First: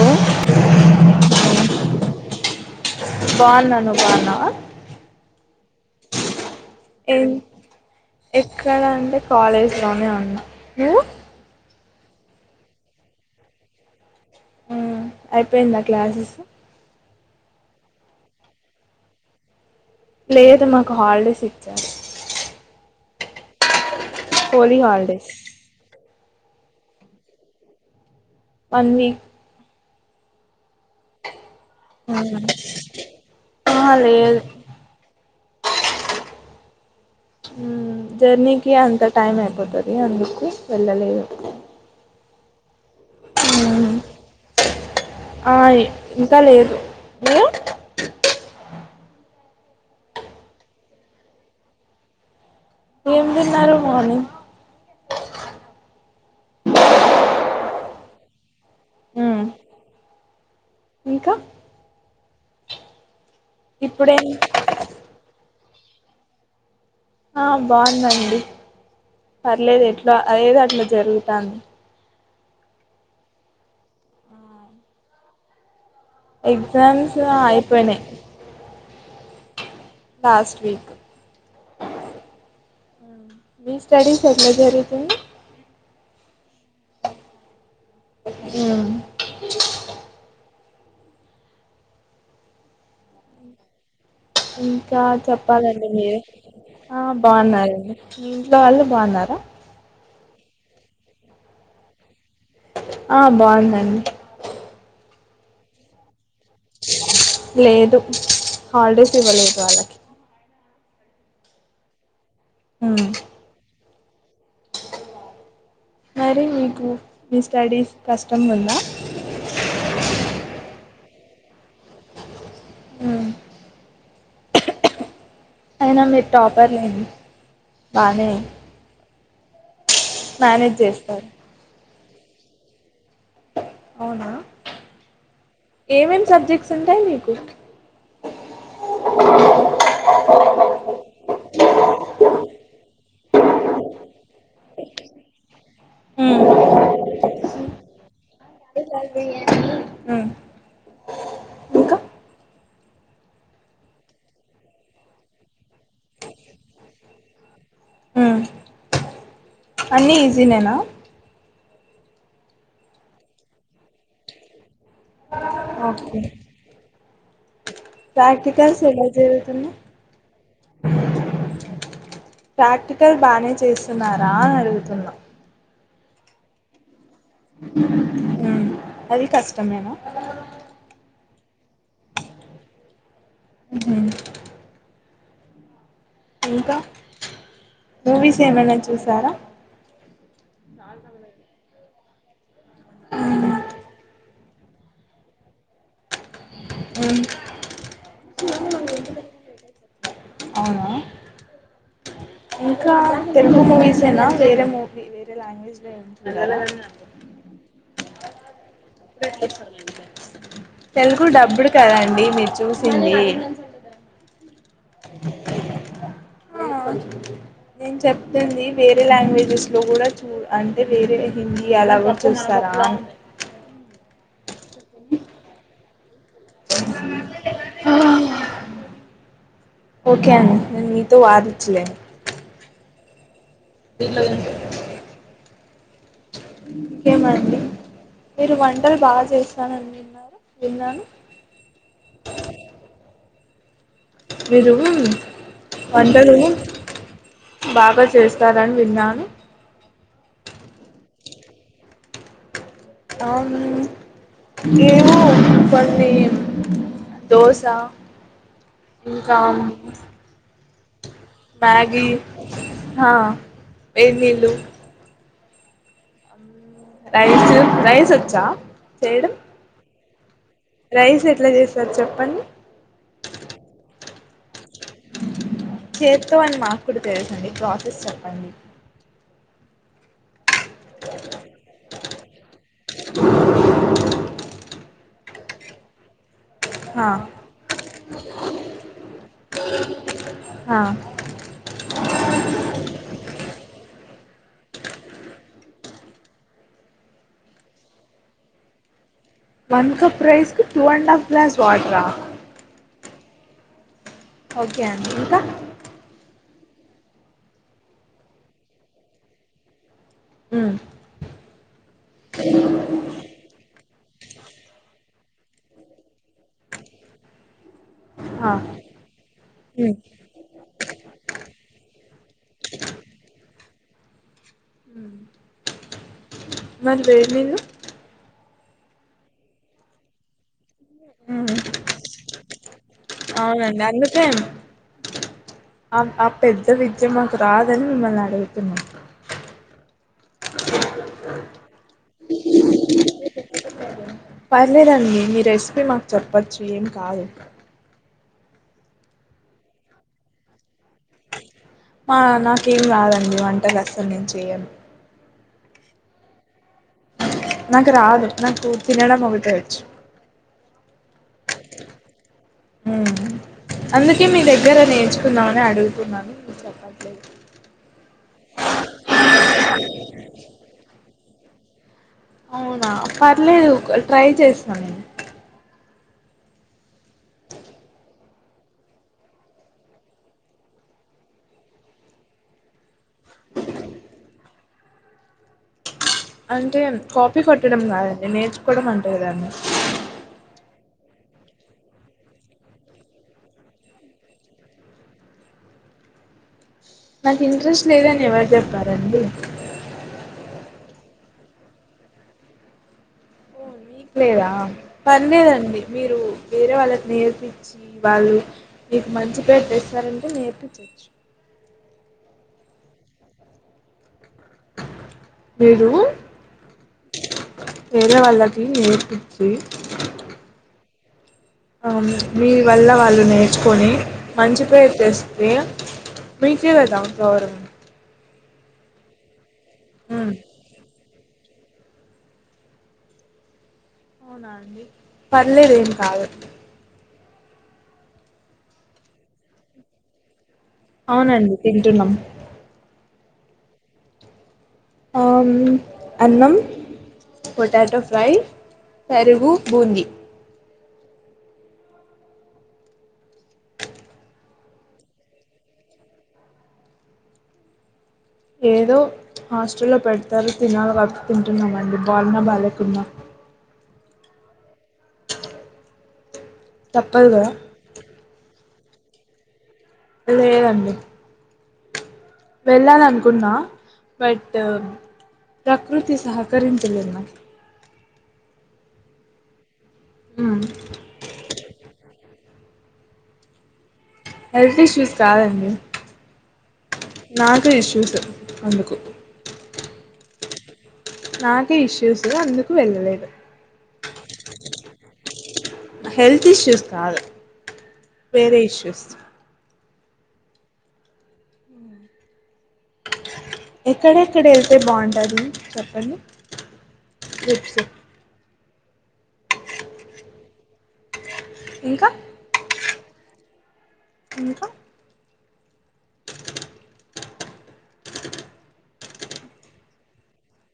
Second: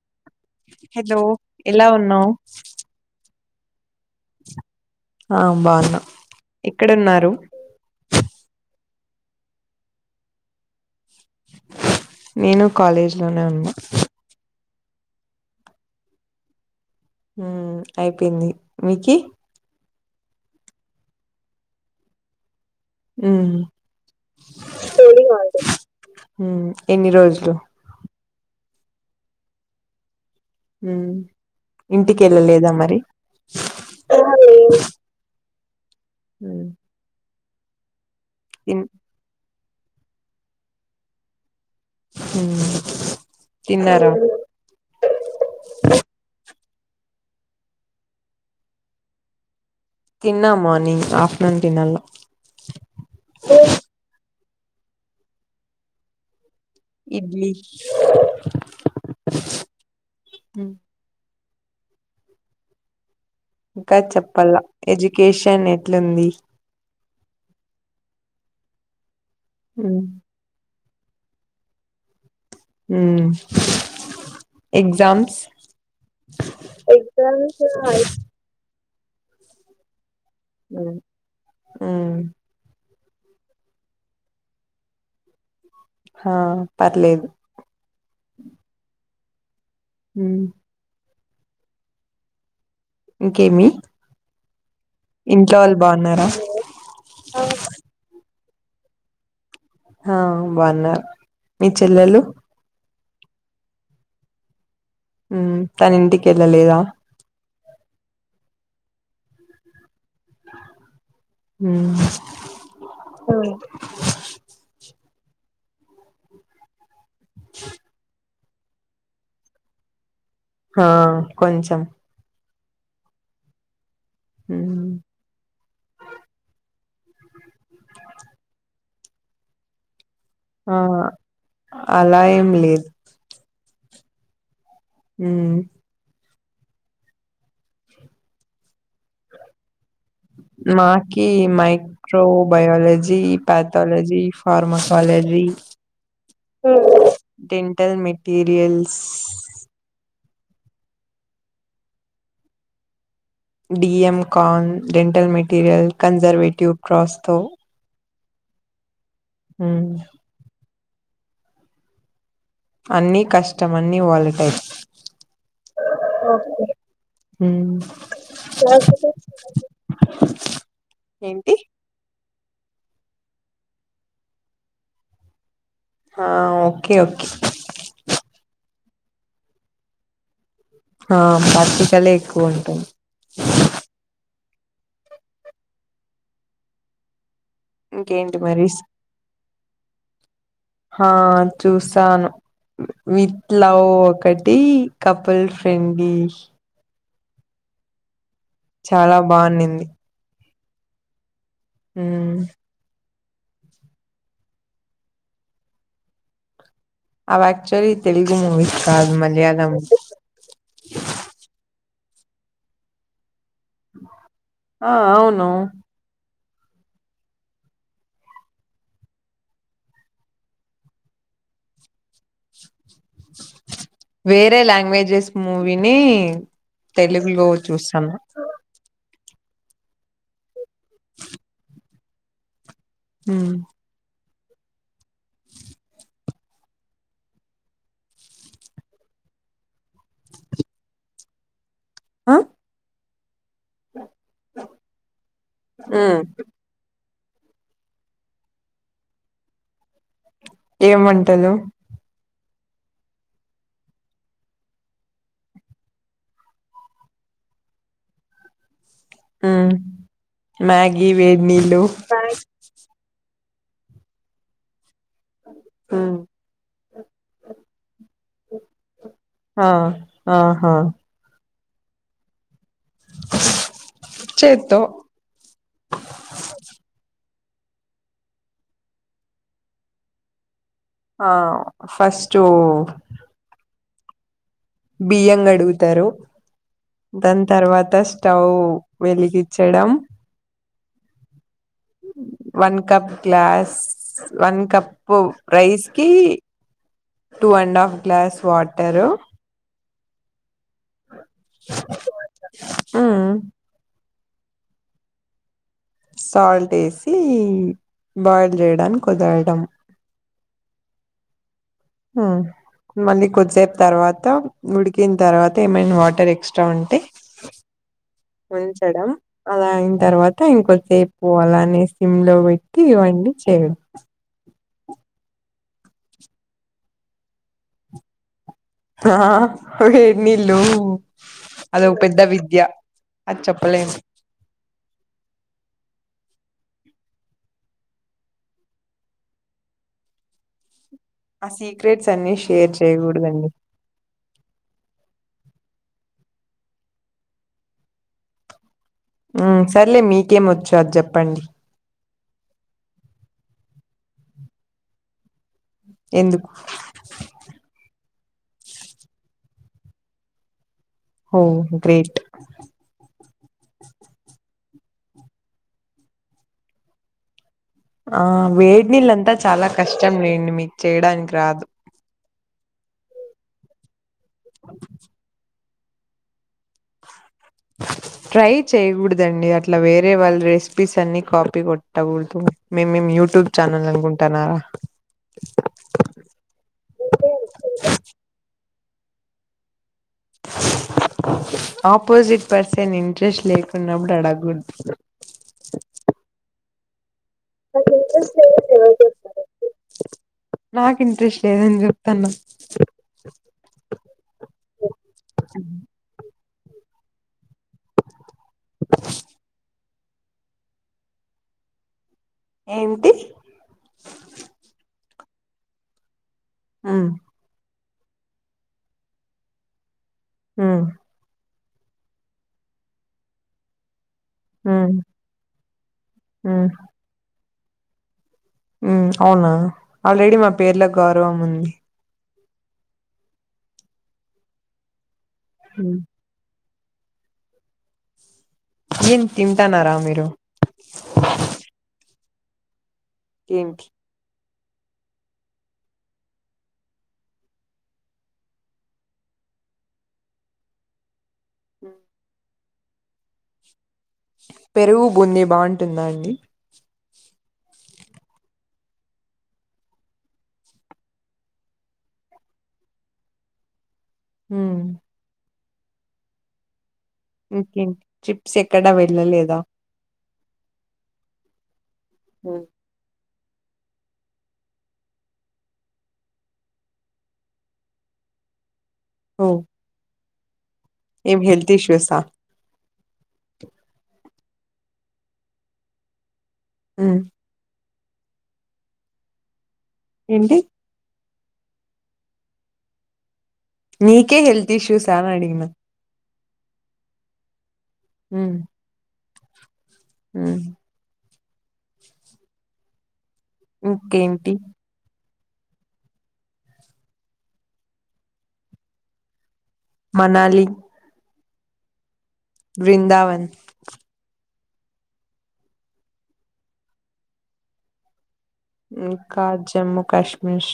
Hello hello ఎలా ఉన్నావు్ పాల నను ఆ బాగున్నా ఏం ఇక్కడన్నారు ఎక్కడ అంటే కాలేజ్ లోనే ఉన్నా నేను కాలేజీలోనే ఉన్నా అయిపోయింది ఆ క్లాసెస్ అయిపోయింది మీక లేదా మాకు హాలిడేస్ ఇచ్చి ఆ హలీ హాలిడేస్ ఎన్ని రోజులు వన్ వీక్ హ ఇంటికి వెళ్ళలేదా మరి ఆహా లేదు అవు హ జర్నీకి అంత టైమ్ అయిపో రి అందుకు వెళ్ళలేదు హ హై ఇంకా లేదు బ తిన్నా మార్నింగ్ ఆఫటర్నూన్ తిన్నాల ఏం తిన్నారు మార్నింగ్ ఇడ్లీ మ్మ్ ఇంకా ఇంకా ఇప్పుడేం చెప్పాల ఎడ్యుకేషన్ ట్లంది ఆ బాగుందండి పర్లేదు ఉమ్ ఎట్లా అదేది అట్లు జరుగుతుాంది ఎగజామ్స్ ఎగ్జామ్స్ అయిపోయినా వీక్ ఆ మీ స్టడస్ ఎట్ల జరిగాయి ఆ పర్లేదు మ్ మ్ ఇంకేమి ఇంకా ఇంట్లో వాళ్ళు చెప్పాలండి మీరె బాగున్నారా ఆ బాగున్నారండి లా వాళ్ళు బాగున్నారా ఆ బాగున్నారు మీ చెల్లెలు ఆ బాగుందండి తా ఇంటి కీ వెళ్లలేదా లేదు హాలిడేస్ ఇవ్వలేదు వాళ్ళకి మ్ మ్ మరి మీకు మీ స్టడీస్ కస్ మత్తమ్ ఉన్నా ఆ కొంచెం మ్ మ్ అయినా మీరు టాపర్ లేం బానే ఆ మేనేజ్ చేస్తారు అలా ఏం లేదు అవునా మ్ ఏమేమి సబ్జెక్ట్స్ ఉంటాయి మీకు మాకి మైక్రో బయోలజీ పథాలజీ ఫార్మాసాలజీ ఉమ్. దెన్ ల్ మెటీరియల్స్ మ్ డిఎం కాన్ డెంటల్ మెటీరియల్ కన్జర్వేటివ్ ప్ర్రాస్తో అన్ని ఈజీ నేనా అన్నీ కష్టమన్నీ వాలకై ఓకే మ్ ప్రాక్టిికల్స్ ఎలా జరుగుతున్నాయి ఏంటి ప్రాక్టికల్ బానే చేస్తున్నారా అని అడుగుతున్నా ఆ ఓకే ఓకే మ్ అది కష్టమేన ఆ ప్రాక్టికలే ఎక్కువ ఉంటుంది. ఉహ్ హు ఇంకా ఇంకేంటి మూవీస్ మరి ఏమైనా చూసారా. ఆహ్ చూసు తాను విత్ ఉమ్ లవ్ ఒక్కట్ కపుల్ ఫ్రెండిష్ అవును చాలా బావున్నింది అవునా ఉహ్మ్ ఇంకా తెలుగు మూవీసేనా వేరే మూవీ వేరే లాంగ్వేజ్ లో ఏమైనా వెళ్లలేదా అవ యాక్చువల్లీ తెలుగు మూవీస్ కాదు మలయాళం తెలుగు డబ్బుడ్ కదండి మీరు చూసింది. ఉహ్ ఆ అవును హా నేను చెప్తుంది. వేరే లాంగ్వేజెస్ లో కూడా చూ అంటే వేరే హిందీ అలా గూడా చూస్తారా అని వేర్ లాంగ్వేజస్ మూవీ నీ తెలుగులో చూస్తామ ఓకే అండి నేను మీతో వాదించలేను. ఉహ్మ్ హలో ఇంకెమండి మీరు వంటలు బాగా చేస్తారని విన్నారూ విన్నాను. హా మీరు ఉమ్ వంటాలు బాగా చేస్తారని విన్నాను. ఏం వంటలు అవును ఏమో పన్నీం దోశ ఇంకా మ్యాగ్ ఈ వేడినీళ్లు వేడినీళ్ళు ఉహ్ రైస్ రైస్ చ్చా చేయడం ఆ ఆహా రైస్ ఎట్ల చేస్ సరె చెప్పండి చేత్తో చేతొ అని మాకు కూడా తెలుసండి ప్రాసెస్ చెప్పండి ఆ ఫస్ట్ బియ్యం గడుగుతారు ఆ దాని తర్వాత స్టౌవ్ వెలిగిచడం ఆ one cup glass one cup rice కి two and half glass water one cup rice కి టూ అండ్ ఆఫ్ గ్లాస్ వాటరా మ్ ఓకే అండి ఇంకా సాల్ట్ ఎసి బాయిల్ చేయడానికి కుదరడం మ్ మ్ మళ్ళీ కొద్దిసేపు తర్వాత ఉడికిన తర్వాత ఏమైనా వాటర్ ఎక్స్ట్రా ఉంటే ఆ ఉంచడం అలా అయిన ఉమ్ తర్వాత ఇంకొ సేపు అలానే సిమ్ లో పెట్టి ఇవన్నీ చేయ మరి వేవిన్ ఆ వేడినీళ్లు ఉమ్ అదొక పెద్ద విద్య అది అవునండి చెప్పలేము అందుకే పెద్ద విద్య మాకు రాదని మిమ్మల్ని అడుగుతున్నాం ఆ సిక్రెట్స్ అన్నీ షేర్ చేయకూడదండి పర్లేదండి మీ రెసిపీ మాకు చెప్పచ్చు ఏం కాదు సరలే మీకేమ్ వచ్చు అది చెప్పండి నాకేం రాదండి వంట అసలు నేను చెయను ఎందుకు నాకు రాదు నా కూ తినడం ఒకటే వచ్చు ఒ గ్రేట్ మ్ అందుకే మీ దగ్గర నేర్చుకుందామని అడుగుతున్నాను మీకు చెప్పట్లేదు ఆ వేడినీళ్ళంతా చాలా కష్టం నేను మీకు చేయడానికి రాదు అవునా పర్లేదు ట్రై చేస్తాను నేను ట్రై చేయకూడదండి, అట్లా వేరే వాళ్ళ రెసిపీస్ అన్ని కాపీ కొట్టకూడదు మేం యూట్యూబ్ ఛానల్ అనుకుంటున్నారా అంటే కాపీ కొట్టడం కాదండి నేను కూడా అంటారు దాన్ని ఆపోజిట్ పర్సన్ ఇంట్రెస్ట్ లేకున్నప్పుడు అడ గుడ్ నాకు ఇంట్రెస్ట్ లేదని ఎవరు చెప్పారంండి నాకు ఇంట్రెస్ట్ లేదని చెప్తాను మీకు లేదా పనిలేదండి మీరు వేరే వాళ్ళకి నేర్పించి వాళ్ళు మీకు మంచి పేరు తెస్తారంటే నేర్పించచ్చు ఏంటి మీరు ఆ పేరే వాళ్ళకి నేర్పచ్చి ఆ ఆ మీ వల్ల వాళ్ళు నేర్చుకొని మంచి ఉమ్ పేరు చేస్తే మీకే కదాం ఫ్వర్ ఉ అవునా హ్మ్ ఆల్్రెడి మా పేర్ల గర్వం ఉంది అవునాడి పర్లేదు ఏం కాదు చి తింంటా నా రా మీరు అవునండి తింటున్నాం ఏంక అన్నం పొటాటో ఫ్రై పెరుగు బూంది అ పెరుగు బూన్నె బాగుంటుందా అండి ఏదో హాస్టల్లో పెడతారో తినాలి క తింటున్నామండి బాలన బాలకున్నా హ తప్పదు కదా ఓకే ట్రిప్స్ ఎక్కడ వెళ్ళలేదా అదేవండి వెళ్ళనం కున్నా బట్ ప్రకృతి సహకరించలే నాకు ఓ ఆ ఏం హెల్త్ ఇష్యూస్ హెల్త్ ఇష్యూస్ కాదండి ఉమ్ నా కష్ అందుకు ఏంటి నాకే ఇష్యూస్ అందుకు వెళ్ళలేదు నకే హెల్త్ ఇష్యూస్ ఎలా అడినా హెల్త్ ఇష్యూస్ కాదు వేరే ఇష్యూస్ హ ఎక్కడెక్కడ ఇంకేంటి వెళ్తే బాగుంటది చెప్పండి చెప్పు చె మనాలి ఇంకా వృందావన్ ఇంకా కా జమ్మూకాశ్మీర్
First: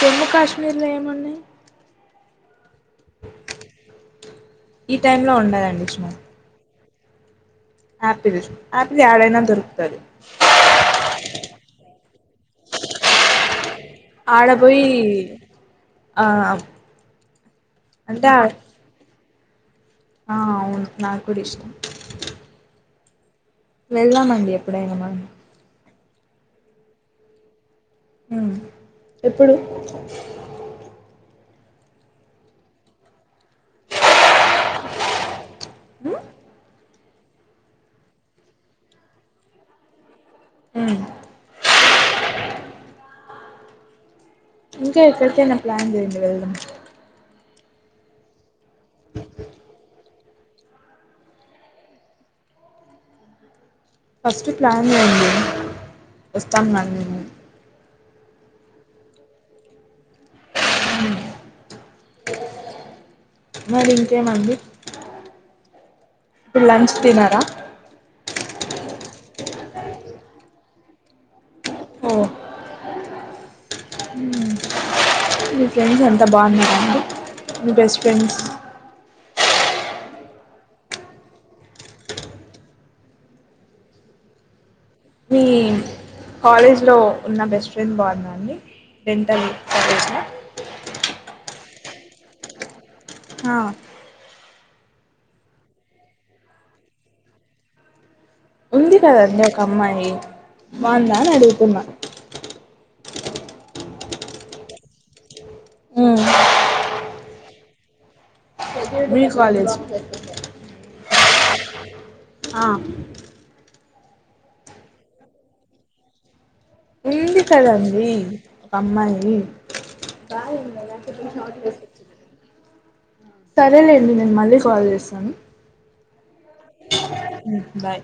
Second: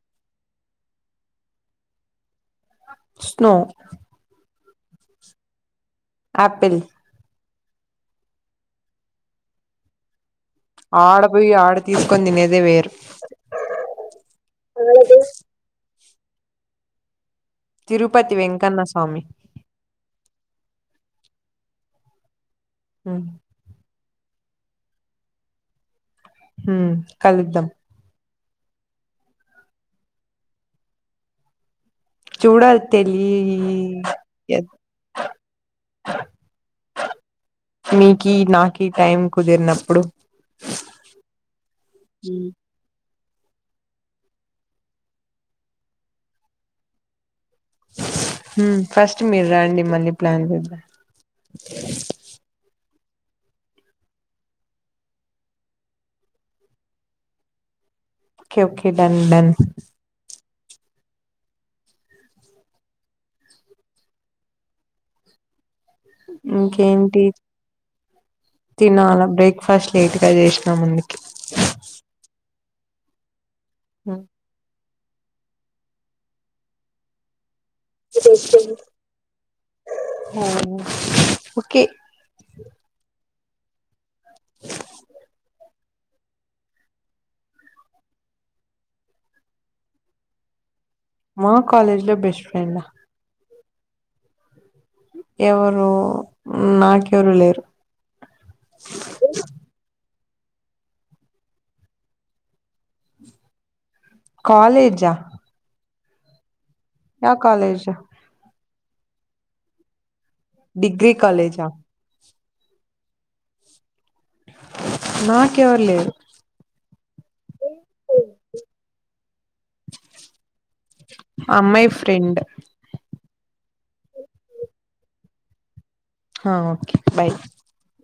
జమ్మూ కశ్మీర్లేమనే స్నో ఈ టైమ్ లో ఉండదండి ఆపిల్ ఆపిిల్ ఆపిిల్ యాడైనా దొర్కుతదు ఆడ పోయి ఆడ తీసుకొని తినేదే వేరు ఆడ పోయి ఆ అంటే తిరుపతి ఆ వెంకన్నస్వామి ఆ అవును నాకు కూడా ఇష్టం ఆ వెళ్దమండి ఎప్పుడ ఏనమా హ కలుద్దాం ఆ ఎప్పుడు చూడ తెలి ఎ ఉమ్ మీకి నాక టైం కుదిరినప్పుడు హ హ ఇంకా ఎక్కడికనా ప్లాన్ చేయండి వెళ్దాం ఫస్ట్ మీరు రండి మళ్ళీ ప్లాన్ చేద్దా ఫస్ట్ ప్లాన్ చేయండి వస్తాం నను నేను ఓకే ఓకే డన్ డన్ మరి ఇంకేమండి ఇప్పుడు లంచ్ ఇంకేంటి తిన్నారా తినాల బ్రేక్ఫాస్ట్ లేట్గ చేసినా ముందుకి ఓ మీ ఫ్రెండ్స్ అంత బాగున్నార అండి మీ బెస్ట్ ఫ్రెండ్స్ ఒకే మీ కాలేజ్లో ఉన్న బెస్ట్ ఫ్రెండ్ బాగుందాండి డెంటల్ కాలేజ్లో మా కాలేజీలో బెస్ట్ ఫ్రెండ్ ఆ ఆ ఎవరూ నాకెవరు లేరు ఉంది కదండి ఒక అమ్మాయి బాగుందా అని అడుగుతున్న కాలేజా ఉ మా కాలేజ మీ కాలేజ్ డిగ్రీ కాలేజా ఆ నాకెవరు లేరు ఉందీ కదండీ ఒక అమ్మాయి అమ్మాయి ఫ్రెండ్ సరేలేండి నేను మళ్ళీ కాల్ చేస్తాను హ ఓకె బాయ్ బాయ్